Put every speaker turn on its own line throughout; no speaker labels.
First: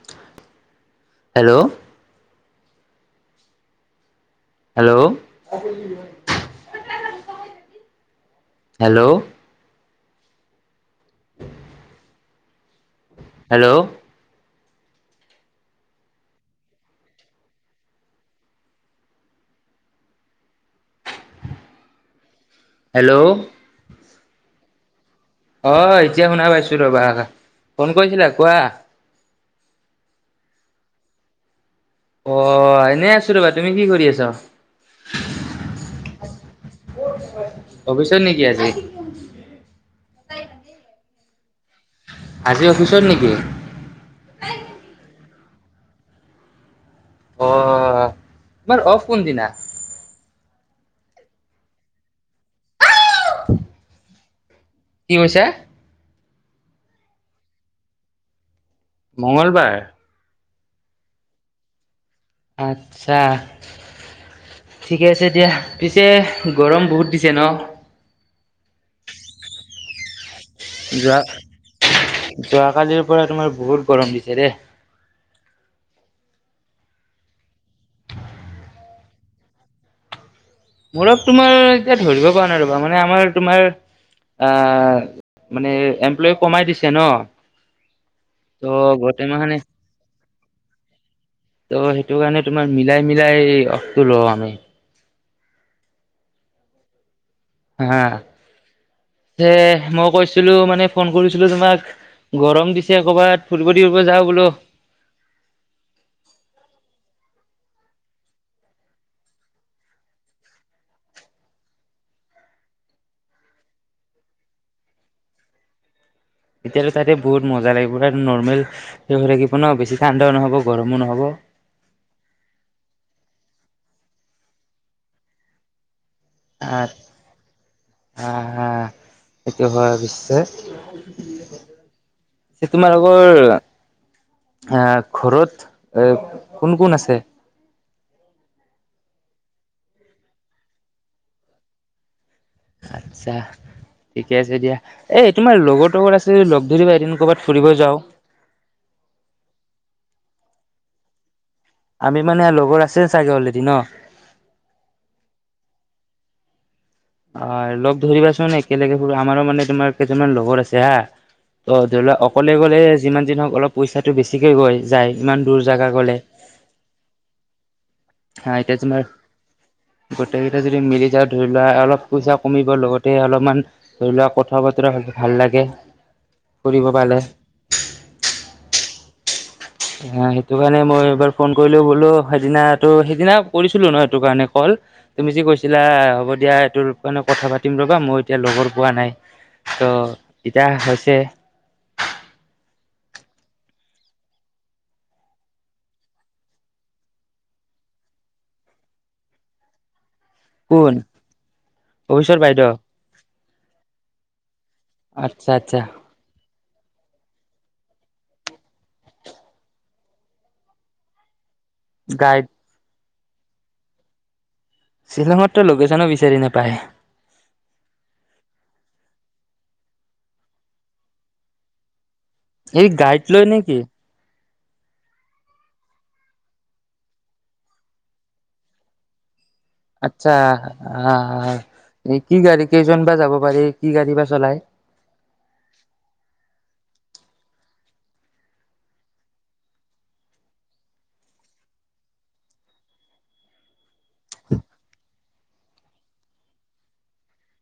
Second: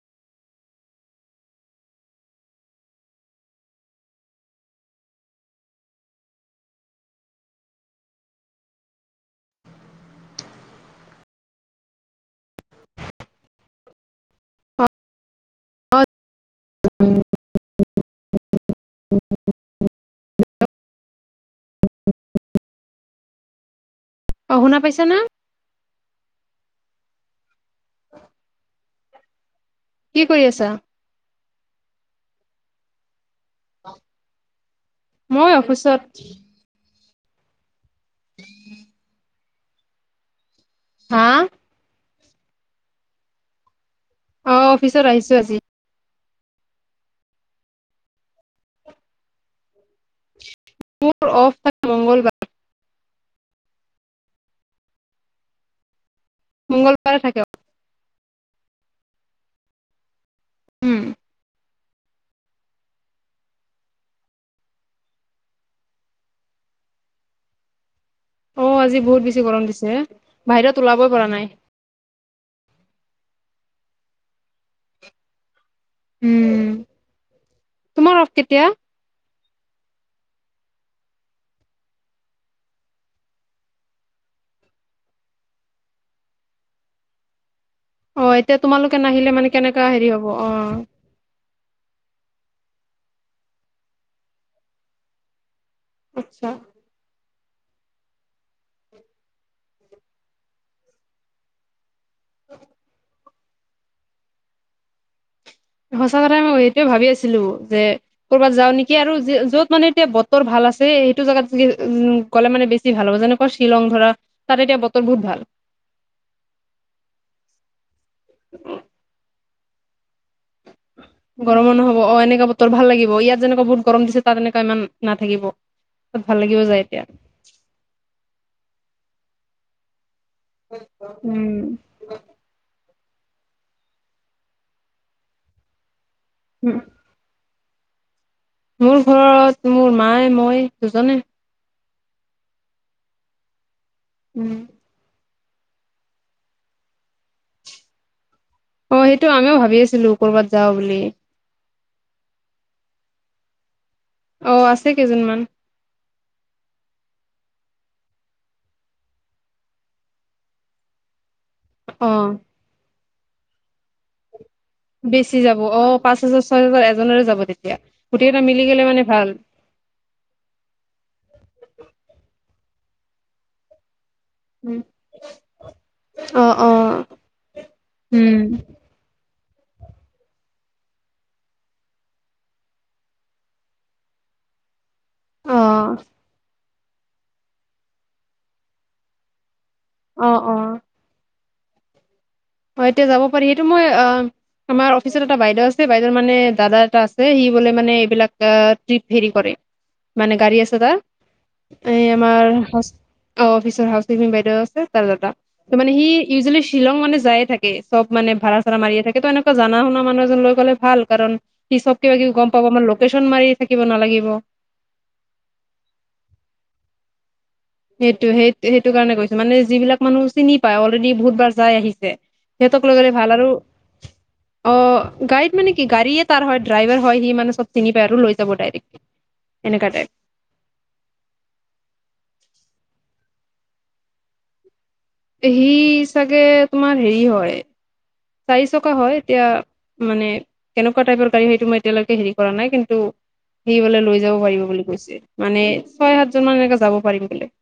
ঠু ঠা hello. Hello [unintelligible] hello ঢু আ আ। হেল্ল'
অ
[unintelligible] স স স স স স ঠাক হেল্ল'
অ, শুনা পাইছা না?
অ অ এতিয়া শুনা পাইছো ৰ'বা ফোন কৰিছিলা কোৱা।
কি কৰি আছা?
অ অ অ আ এনেই আছো ৰ'বা। তুমি কি কৰি আছা? ঠা
মই অফিচত
ঠু টু। ক'ত আছে? অফিচত নেকি আজি আই টি
হা আ আ।
আজি অফিচত নেকি?
অ অ অ, অফিচত আহিছো আজি।
অ অ অ অ আ, তোমাৰ অফ কোনদিনা।
মোৰ অফ থাকে মঙ্গলবাৰ।
কি কৈছে?
মঙ্গলবাৰে থাকে অফ।
মঙ্গলবাৰ।
উম উ উ।
আচ্ছা। ঠিকে আছে দিয়া পিছে গৰম বহুত দিছে ন।
অ আজি বহুত বেছি গৰম দিছে এ।
চি ই ই যোৱা ঠা ঠা ঠ ঠ যোৱাকালিৰ পৰা তোমাৰ বহুত গৰম দিছে দে।
উম উম উম উ, তোমাৰ অফ কেতিয়া?
মোৰক তোমাৰ এতিয়া ধৰিব পৰা নাই ৰ'বা মানে আমাৰ তোমাৰ আ আ আ আহ মানে এমপ্লয়ী কমাই দিছে ন।
অ এতিয়া
ত'
তোমালোকে
গোটেই
নাহিলে মানে কেনেকা হেৰি হব অ অ অ।
ত' সেইটো কাৰণে তোমাৰ মিলাই-মিলাই অফটো লও আমি।
আচ্ছা।
আহা আহা সে এ এ এ মই কৈছিলো মানে ফোন কৰিছিলো তোমাক গৰম দিছে ক'ৰবাত ফুৰিব দিওব যাওঁ বোলো।
সঁচা কথা মই এইটোৱেই ভাবি আছিলো যে কৰ'বাত যাও নেকি আৰু যি য'ত মানে এতিয়া বতৰ ভাল আছে সেইটো জাগাত ফুৰি উ উম উম। গ'লে মানে বেছি ভাল হ'ব যেনেকুৱা শ্বিলং ধৰা তাত এতিয়া বতৰ বহুত ভাল।
এতিয়ালৈ তাতে বহুত মজা লাগিব তাত নৰ্মেল শে হৈ থাকিব ন বেছি ঠাণ্ডাও নহ'ব গৰমো নহ'ব।
গৰমো নহব অ এনেকা বতৰ ভাল লাগিব ইয়াত যেনেকুৱা বহুত গৰম দিছে তাত এনেকা ইমান নাথাকিব। বহুত ভাল লাগিব যাই এতিয়া।
হা হা সেইটো হয় অবশ্যে। এ তোমালোকৰ আ আ ঘৰত এ কোন কোন আছে?
মোৰ ঘৰত মোৰ মায় মই দুজনে।
আচ্ছা ঠিকে আছে দিয়া। এই তোমাৰ লগৰ লগত আছে লগ ধৰিবা এদিন ক'ৰবাত ফুৰিব যাওঁ।
অঁ সেইটো আমিও ভাবি আছিলো কৰ'বাত যাওঁ বুলি।
আমি মানে লগৰ আছে চাগে অলৰেডি ন।
অঁ আছে কেইজনমান।
অঁ লগ ধৰিবাচোন একেলগে সু আমাৰো মানে তোমাৰ কেইজনমান লগৰ আছে হা। অঁ ধৰি
অ
লোৱা অকলে গ'লে যিমান দিন হওঁক অলপ পইচাটো বেছিকে গৈ যায় ইমান
বেছি যাব
দূৰ
অ
জেগা গ'লে।
পাঁচ হাজাৰ ছয় হোজাৰ এজনৰে যাব তেতিয়া। গোটেইকেইটা
হা
মিলি
এতিয়া
গলে মানে
যেনৰ
ভাল
গোটেই কেইটা যদি মিলি যাওঁ ধৰি লোৱা অলপ পইচা কমিব লগতে অলপমান ধৰি লোৱা কত কথা বতৰা ভাল লাগে ফুৰিব পালে।
উমঁ!
অঁ সেইটো কাৰণে মই এইবাৰ ফোন কৰিলো বোলো সেইদিনাটো সেইদিনা কৰিছিলো ন সেইটো কাৰণে কল। তুমি যি
অ
কৈছিলা হ'ব দিয়া এই তোৰ কাৰণে কথা পাতিম ৰ'বা মই এতিয়া লগৰ পোৱা নাই। ত'
অ অ
এতিয়া হৈছে।
হয়ঁ এতিয়া যাব পাৰি সেইটো মই অহ! আমাৰ অফিচত এটা বাইদেউ আছে বাইদেউৰ মানে দাদা এটা আছে সি বোলে মানে এইবিলাক ট্ৰিপ হেৰি কৰে।
[unintelligible]
মানে গাড়ী আছে
কোন
তাৰ। এ
অভিশ্বৰ
আমাৰ
বাইদেউ
হাউচ অ অফিচৰ হাউচ কপিং বাইদেউ আছে তাৰ দাদা
আচ্ছা আচ্ছা
তা মানে সি- সি যোলি শ্বিলং মানে যায়। থাকে চব মানে ভাড়াডা মাৰিয়ে থাকে ত এনেুৱ জানা শুনা মানুহ এজন লৈ গ'লে ভাল কাৰণ সি চব কিবা কিবি
গাইড
গম পাব মানাৰ লোকেশচন মাৰি থাকিব নালাগিব।
শ্বিলঙতো লোকেশ্যনো বিচাৰি নোপায়।
সেইটো সেই সেইটো কাৰণে কৈছো মানে যিবিলাক মানুহ চিনি পায় অলৰেডি বহুতবাৰ যাই আহিছে। সিহঁতক
এই
লগৈ গ'লে
গাইড
ভাল
লয়
আৰু।
নেকি
অঁ গাড়ীত মানে কি গাড়ীয়ে তাৰ হয় ড্ৰাইভাৰ হয় সি মানে চব চিনি পায় আৰু লৈ যাব ডাইৰেক্টলি। এনেকা।
আচ্ছা আ আ এই কি গাড়ী কেইজন বা যাব পাৰি কি গাড়ী বা চলাই?
সি চাগে তোমাৰ হেৰি হয় চাৰি চকা হয়ঁ এতিয়া। মানে কেনেকুৱা টাইপৰ গাড়ী সেইটো মই এতিয়ালৈকে হেৰি কৰা নাই কিন্তু- সিবলে লৈ যাব পাৰিব বুলি কৈছে মানে ছয় সাতজন মান এনেকে যাব পাৰিম বোলে।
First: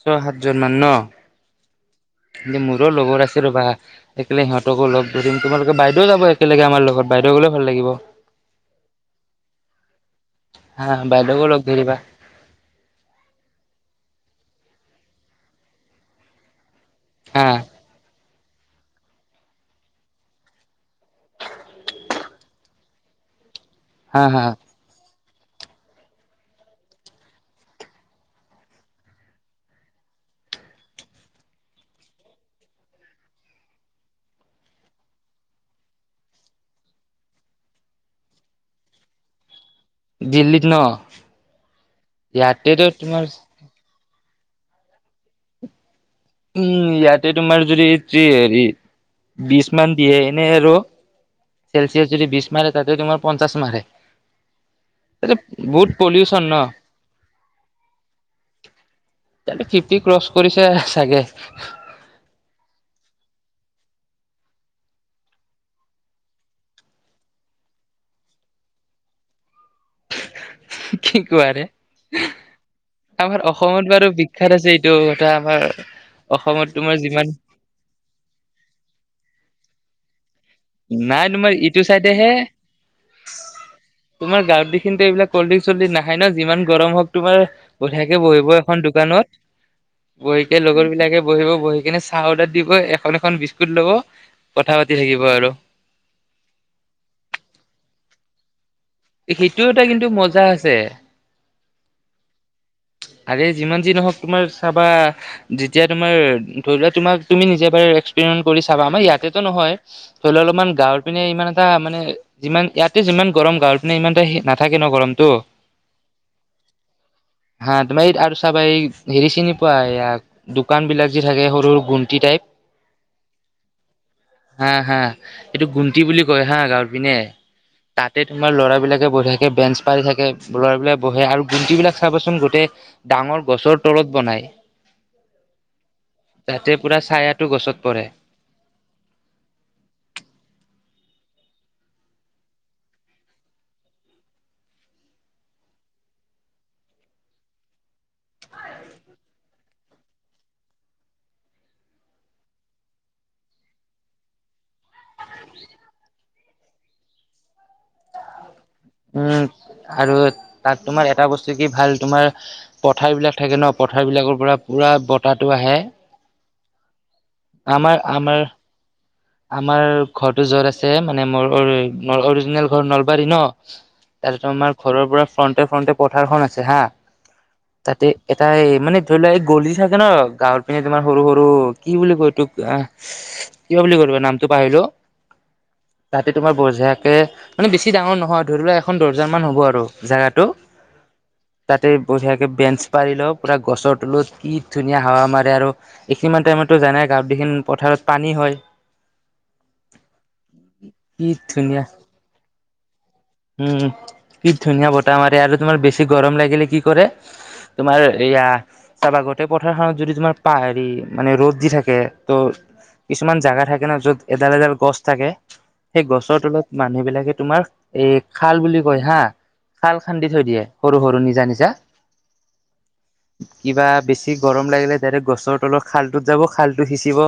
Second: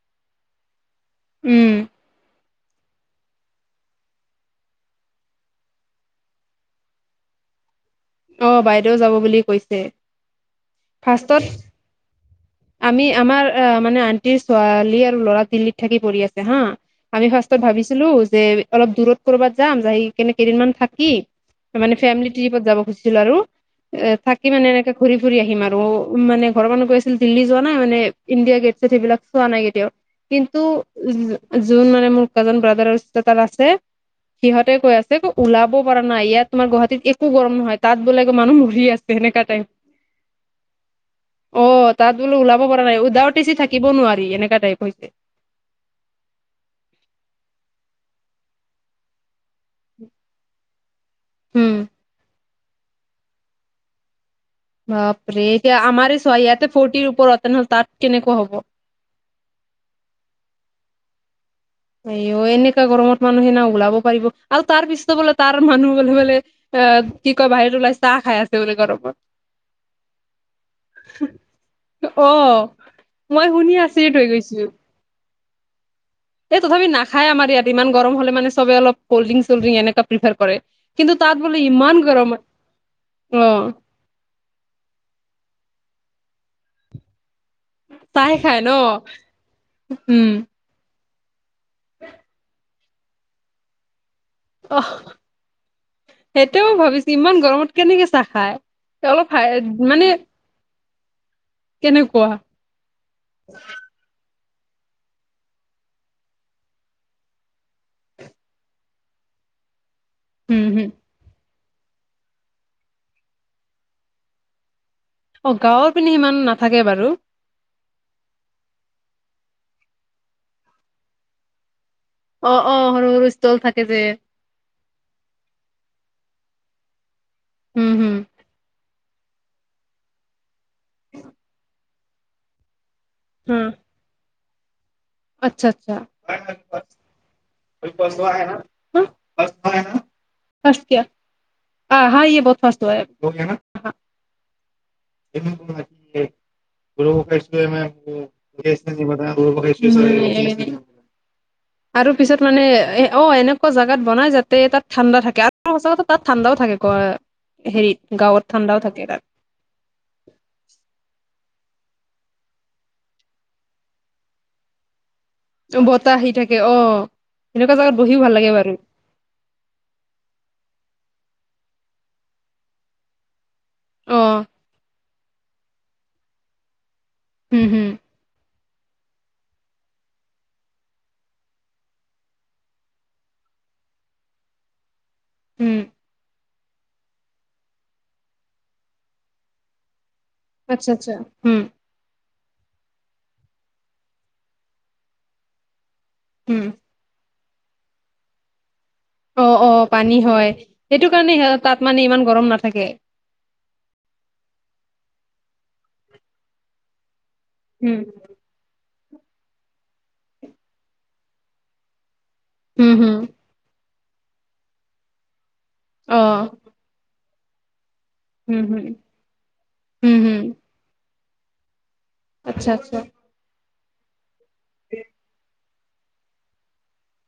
ছয় সাতজন মান ন।
উমঁ!
এ মোৰো লগৰ আছে ৰ'বা। একেলে সিহঁতকো লগ ধৰিম তোমালোকে বাইদেউ যাব একেলগে আমাৰ লগতাইদেউ গলে ভাল লাগিব।
অঁ বাইদেউ যাব বুলি কৈছে
হা বাইদেউকো
ফাৰ্ষ্টত।
লগ ধৰিবা
আমি আমাৰ মানে আণ্টিৰ ছোৱালী আৰু ল'ৰা দিল্লীত থাকি পৰিঢ়ি আছে হা। আমি
হা
ফাৰ্ষ্টত ভাবিছিলো যে অলপ দূৰত কৰবাত যাম যা কেনে কেইদিনমান থাকি- মানে ফেমিলি ট্ৰিপত যাব খুজিছিলো আৰু এ
হা হা
থাকি মানে এনেকে। ঘুৰি ফুৰি আহিম আৰু মানে ঘৰৰ মানুহ কৈ আছিল দিল্লী যোৱা নাই মানে ইণ্ডিয়া গেটছে সেইবিলাক চোৱা নাই কেতিয়াওঁ। কিন্তু যোন মানে মোৰ কাজ ব্ৰাদাৰ তাৰ আছে। সিহঁতে কৈ আছে ওলাব পাৰা নাই ইয়াত তোমাৰ গুৱাহাটীত একো গৰম নহয়। তাত বোলে মানুহ ভিৰ আছে সেনেকা টাইম।
দিল্লীত ন
অঁ তাত বোলো ওলাব
ইয়াতেতো
পৰা নাই উ
তোমাৰ
দাউটিছি থাইত। থাকিব নোৱাৰি এনেকা টাইপ হৈছে
উম ইয়াতে তোমাৰ যদি হেৰি বিশ মান দিয়ে এনেই আৰু চেলচিয়াছ যদি বিশ মাৰে তাতে তোমাৰ পঞ্চাশ মাৰে তাতে
বাপৰে এতিয়া
বহুত
আমাৰ চ
পলিউচন ন
ইয়াতে ফৰটিৰ ওপৰত নহলে তাত কেনেকুৱা হ'ব
ফিফটি ক্ৰচ কৰিছে চাগে
এ অ এনেকা গৰমত মানুহ সেইদিনা ওলাব পাৰিব আৰু তাৰ পিছত বোলে তাৰ মানুহ বোলে বোলে অ কি কয় বাহিৰত ওলাই চাহ খাই আছে বোলে গৰমত
কি কোৱা ৰে
অ
আমাৰ
মই শুনি
অসমত বাৰু
আচৰিত হৈ গৈছো
বিখ্যাত আছে এইটো এটা আমাৰ
এই
অসমত
তথাপি
তোমাৰ যিমান
নাখায় আমাৰ ইয়াত ইমান গম হলে মানে চব অলপ কল্ড্ৰিং চল্ড্ৰিং এনেকা প্ৰিফাৰ কৰে কিন্তু
নাই
তাত
তোমাৰ
বোলে
ইটো
ইমান
চাইডেহে
গৰম আ অ
তোমাৰ গাঁৰ দি এইবিলাক কল্ড্ৰিংচ চল্ট ডিং নাখায় যি গৰম হওক তোমাৰ বহিয়াকে
চাহে
বহিব
খাই ন
এখন দোকানত
উম
বহি কে লগৰ বিলাকে বহিব বহি কিনে চাহ অৰ্ডাৰ দি এখন এখন বিস্কুট লব কথা পাতি থাকিব আৰু
সেইটোয়েও ভাবিছো ইমান গৰমত কেনেকে চাহ খাই অলপ মানে
পজা আছে
কেনেকুৱা
আৰে যিমান যি নহওক তোমাৰ চাবা যেতিয়া তোমাৰ ধৰি লোৱা তোমাক তুমি নিজে বাৰ এক্সপেৰিমেণ্ট কৰি চাবা আমাৰ ইয়াতে টো নহয় ধৰলও
হম
অলপমান
হম
গাঁওৰ পিনে ইমান এটা মানে যিমান ইয়াতে যিমান গৰম গাঁওৰ পিনে ইমানতে নাথাকে ন গৰম
অ গাঁৱৰ পিনে সিমান নাথাকে বাৰু
হা তোমাইড এই আৰু চাবাই হেৰি চিনি পোৱা ইয়াক দোকান বিলাক যি থাকে সৰু সৰু গুণ
অ অ সৰু সৰু ষ্টল থাকে যে
হা হা এইটো গুণ্টি বুলি কয় হা গাঁওৰ পিনে
হম হম
তাতে তোমাৰ ল'ৰাবিলাকে বহি থাকে বেঞ্চ পাৰি থাকে ল'ৰাবিলাক বহে আৰু গুণ্টি বিলাক চাবচোন গোটেই ডাঙৰ
হা
গছৰ তলত বনায়
আচ্ছা আচ্ছা
তাতে পুৰা ছায়াটো গছত পৰে
ওৱাহেনা
[inaudible]
ফাছতিয়া হা হা ইয়ে বহুত ফাস্ট হুৱা হেয় হো গয়া না [unintelligible] [unintelligible]
[inaudible]
আৰু পিছত মানে এ অ এনেকুৱা জাগাত বনাই যাতে তাত ঠাণ্ডা থাকে আৰু সঁচা কথা তাত ঠাণ্ডাও থাকে ক হেৰিত গাঁৱত ঠাণ্ডাও থাকে তাত
উ আৰু তাত তোমাৰ এটা বস্তু কি ভাল তোমাৰ পথাৰ বিলাক থাকে ন পথাৰ বিলাকৰ পৰা পুৰা বতাহটো আহে
বতাহ আহি থাকে অ সেনেকুৱা জাগাত
আমাৰ
বহিও ভাল
আমাৰ
লাগে বাৰু
আমাৰ ঘৰটো যত আছে মানে মোৰ মোৰ ঘৰ অৰিজিনেল ঘৰ নলবাৰী ন
অ
তাৰ আমাৰ ঘৰৰ পৰা ফ্ৰন্টে ফ্ৰণ্টে পথাৰখন আছে হা
হম হম
তাতে এটা এই মানে ধৰি লোৱা এই গলি চাগে ন গাঁৱৰ পিনে তোমাৰ সৰু সৰু কি বুলি কয় তোক আহ কিয় বুলি কলো নামটো পাহৰিলো
উম,
তাতে তোমাৰ বজোকে মানে বেছি ডাঙৰ নহয় ধৰি লোৱা এখন দৰ্জামান হ'ব আৰু জাগাটো
আচ্ছা আচ্ছা, হুম।
তাতে বঢ়িয়াকে বেঞ্চ পাৰি লও, পুৰা গছৰ তলত কি ধুনীয়া হাৱা মাৰে আৰু এইখিনিমান মান
উম,
টাইমততো জনাই গাওঁদিহীন পথাৰত পানী হয়।
অ', অ', পানী হয়, সেইটো
কি
কাৰণে সিহ
ধুনীয়া
তাত মানে ইমান গৰম নাথাকে।
উম, কি ধুনীয়া বতাহ মাৰে আৰু তোমাৰ বেছি গৰম লাগিলে কি কৰে
উম,
তোমাৰ এয়া তাবাগতে পথাৰখনত যদি তোমাৰ পা হেৰি মানে ৰ'দ দি থাকে ত'
হুম, হুম,
কিছুমান জেগা থাকে ন' য'ত এডাল এডাল গছ থাকে সেই
অ',
গছৰ তলত মানুহবিলাকে তোমাৰ এই
হুম,
খাল
হুম,
বুলি কয় হা, খাল
হুম,
খান্দি
হুম,
থৈ দিয়ে। সৰু সৰু, নিজা নিজা।
আচ্ছা আচ্ছা।
কিবা বেছি গৰম লাগিলে ডাইৰেক্ট গছৰ তলত খালটোত যাব, খালটো সিঁচিব,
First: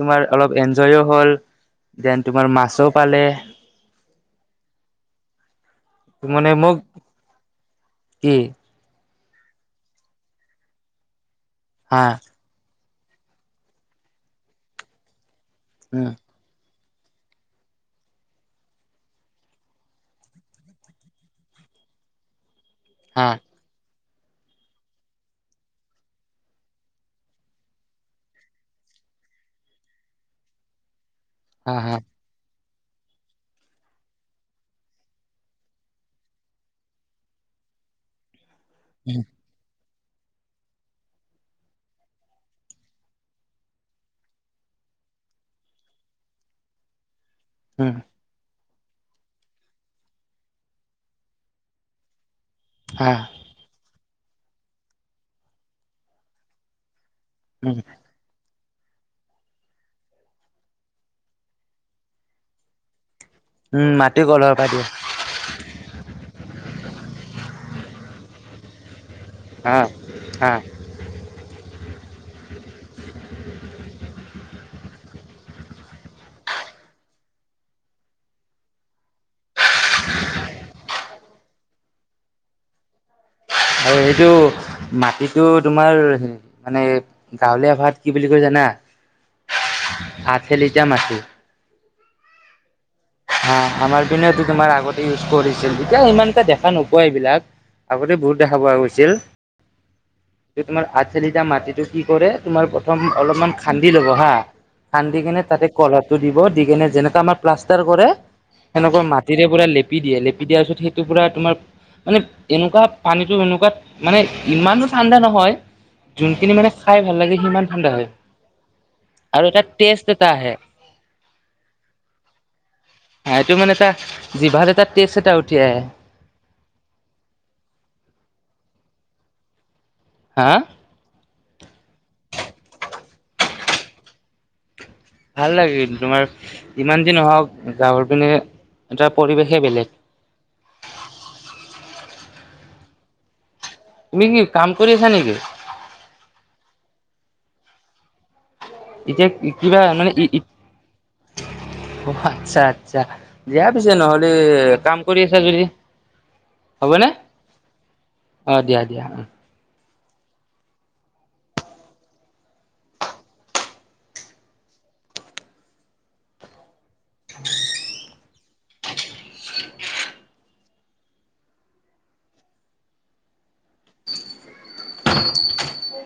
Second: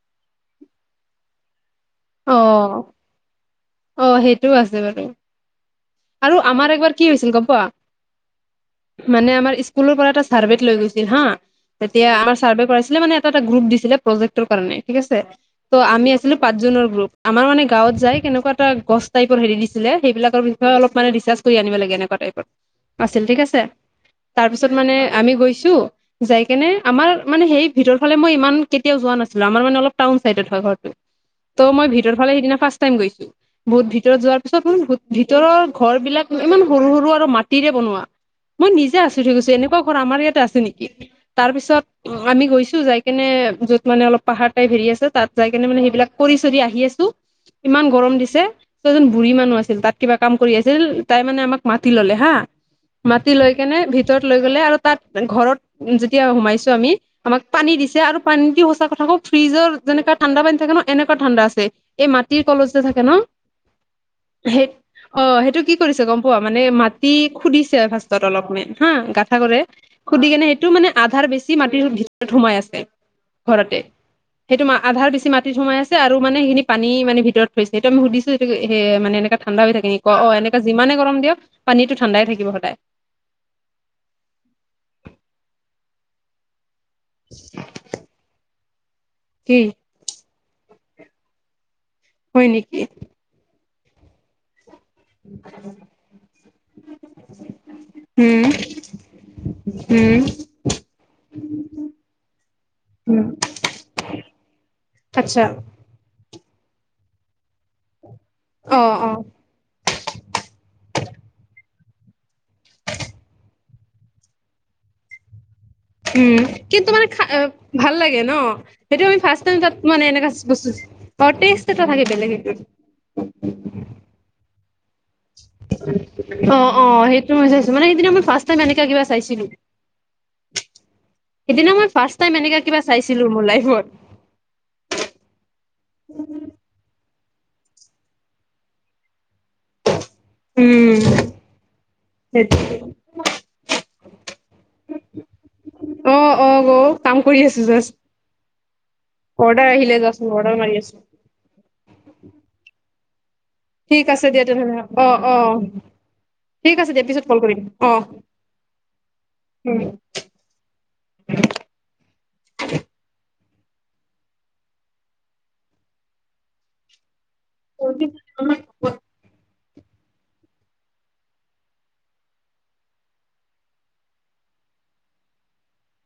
তোমাৰ অলপ এনজয়ও হ'ল। দেন তোমাৰ মাছো
অ'।
পালে
অ' সেইটোও আছে বাৰু। আৰু
মানে
আমাৰ
মোক
একবাৰ কি হৈছিল গম পোৱা?
কি?
মানে আমাৰ স্কুলৰ পৰা এটা ছাৰ্ভেত লৈ গৈছিল হা,
হা
তেতিয়া আমাৰ ছাৰ্ভে কৰাইছিলে মানে এটা এটা গ্ৰুপ দিছিলে প্ৰজেক্টৰ কাৰণে ঠিক আছে, ত'
উম
আমি আছিলোঁ পাঁচজনৰ গ্ৰুপ, আমাৰ মানে গাঁৱত যাই কেনেকুৱা এটা গছ টাইপৰ হেৰি দিছিলে, সেইবিলাকৰ বিষয়ে অলপ মানে ৰিচাৰ্ছ কৰি আনিব লাগে এনেকুৱা টাইপত,
হা
আছিল ঠিক আছে, তাৰপিছত মানে আমি গৈছোঁ যাই কেনে, আমাৰ মানে সেই ভিতৰ ফালে মই ইমান কেতিয়াও যোৱা নাছিলোঁ, আমাৰ মানে অলপ টাউন চাইডত হয় ঘৰটো। ত'
হা
মই
হা
ভিতৰফালে সেইদিনা ফাৰ্ষ্ট টাইম গৈছোঁ। বহুত ভিতৰত যোৱাৰ পিছত [unintelligible] ভিতৰৰ ঘৰবিলাক ইমান সৰু সৰু আৰু মাটিৰে বনোৱা। মই নিজে
উম
আচৰিত হৈ গৈছোঁ, এনেকুৱা ঘৰ আমাৰ ইয়াতে আছে নেকি, তাৰপিছত আমি গৈছোঁ যাই কেনে য'ত মানে অলপ পাহাৰ টাইপ হেৰি আছে তাত যাই কেনে মানে সেইবিলাক কৰি চৰি আহি আছোঁ, ইমান
উম
গৰম দিছে। ত' এজন বুঢ়ী মানুহ আছিল, তাত কিবা কাম কৰি আছিল, তাই মানে আমাক মাতি ল'লে হা
হা
মাতি লৈ কেনে ভিতৰত লৈ গ'লে আৰু তাত ঘৰত যেতিয়া সোমাইছোঁ আমি আমাক পানী
উম
দিছে আৰু পানী দি সঁচা কথা কওঁ ফ্ৰিজৰ যেনেকুৱা ঠাণ্ডা পানী থাকে ন এনেকুৱা ঠাণ্ডা আছে, এই মাটিৰ কলহ যে থাকে ন
উম, মাটি কলহৰ
সেই
পৰা দিয়ে।
অ' সেইটো কি কৰিছে গম পোৱা, মানে মাটি খুধিছে ফাৰ্ষ্টত অলপমান হা, গাত থা কৰে,
হা
খুদি কেনে
হা
সেইটো মানে আধাৰ বেছি ছি মাটিৰ ভিতৰত সোমাই আছে ঘৰতে, সেইটো মা আধাৰ বেছি মাটি টিত সোমাই আছে আৰুা মানে সেইখিনি পানী মানে ভিতৰত থৈছে, ত' আমি সুধিছোঁ সেইটো সে সেনেকা ঠাণ্ডা থাকেি অ', অ' এনেকে যিমানে গৰম দিয়ক পানীটো ঠাণ্ডাই থাকিব সদায়।
আৰু এইটো মাটিটো তোমাৰ হে মানে গাঁৱলীয়া ভাষাত কি বুলি কৈ জানা,
কি
হাতে লিটাৰ মাটি।
হয় নেকি?
হা, আমাৰ পিনেতো তোমাৰ আগত ইউজ কৰিছিল। তেতিয়া সিমান এটা দেখা নোপোৱা এইবিলাক, আগতে বহুত দেখা পোৱা গৈছিল।
উম।
তোমাৰ আঠ [unintelligible] মাটিটো কি কৰে, তোমাৰ প্ৰথম
হুম
অলপমান খান্দি ল'ব হা খান্দি কেনে
আচ্ছা
তাতে কলহটো দিব দি কেনে যেনেকে আমাৰ প্লাষ্টাৰ কৰে
অ,
সেনেকুৱা
অ,
মাটিৰে পুৰা লেপি দিয়ে, লেপি দিয়াৰ পিছত সেইটো পুৰা তোমাৰ মানে এনেকুৱা পানীটো এনেকুৱা মানে ইমানো ঠাণ্ডা নহয়।
উম
যোনখিনি
কিন্তু
খাই
মানে
ভাল লাগে সিমান ঠাণ্ডা
ভাল
হয়
লাগে ন সেইটো আমি ফাৰ্ষ্ট
আৰু
টাইম
এটা
তাত মানে
টেষ্ট এটা
এনেকা
আহে।
বস্তু অ টষ্ট এটা থাকে বেলেগে এটা।
হ এইটো মানে এটা যিভাত এটা টেষ্ট এটা উঠি আহে।
অঁ অঁ সেইটো মই চাইছো, মানে এইদিনা মই ফাৰ্ষ্ট টাইম এনেকা কিবা চাইছিলো।
হা হা?
সেইদিনা মই ফাৰ্ষ্ট টাইম এনেকা কিবা চাইছিলো মোৰ লাইফত।
ভাল লাগে কিন্তু তোমাৰ যিমান যি নহওক গাঁওৰ পিনে এটা পৰিৱেশে বেলেগ।
উম সেইটোৱে।
তুমি কি কাম কৰি আছা নেকি?
অ অ গ' কাম কৰি আছো জাষ্ট।
এতিয়া
অৰ্ডাৰ
কিবা
আহিলে
মানে
জাষ্ট অৰ্ডাৰ মাৰি আছো।
আচ্ছা আচ্ছা, দিয়া পিছে
ঠিক আছে
নহ'লে
দিয়া তেনেহ'লে
কাম
অ,
কৰি
অ,
আছা যদি।
ঠিক
হ'ব
আছে দিয়া
নে?
পিছত কল কৰিম
অ দিয়া দিয়া উম।
উম
[inaudible]
[unintelligible]
[inaudible]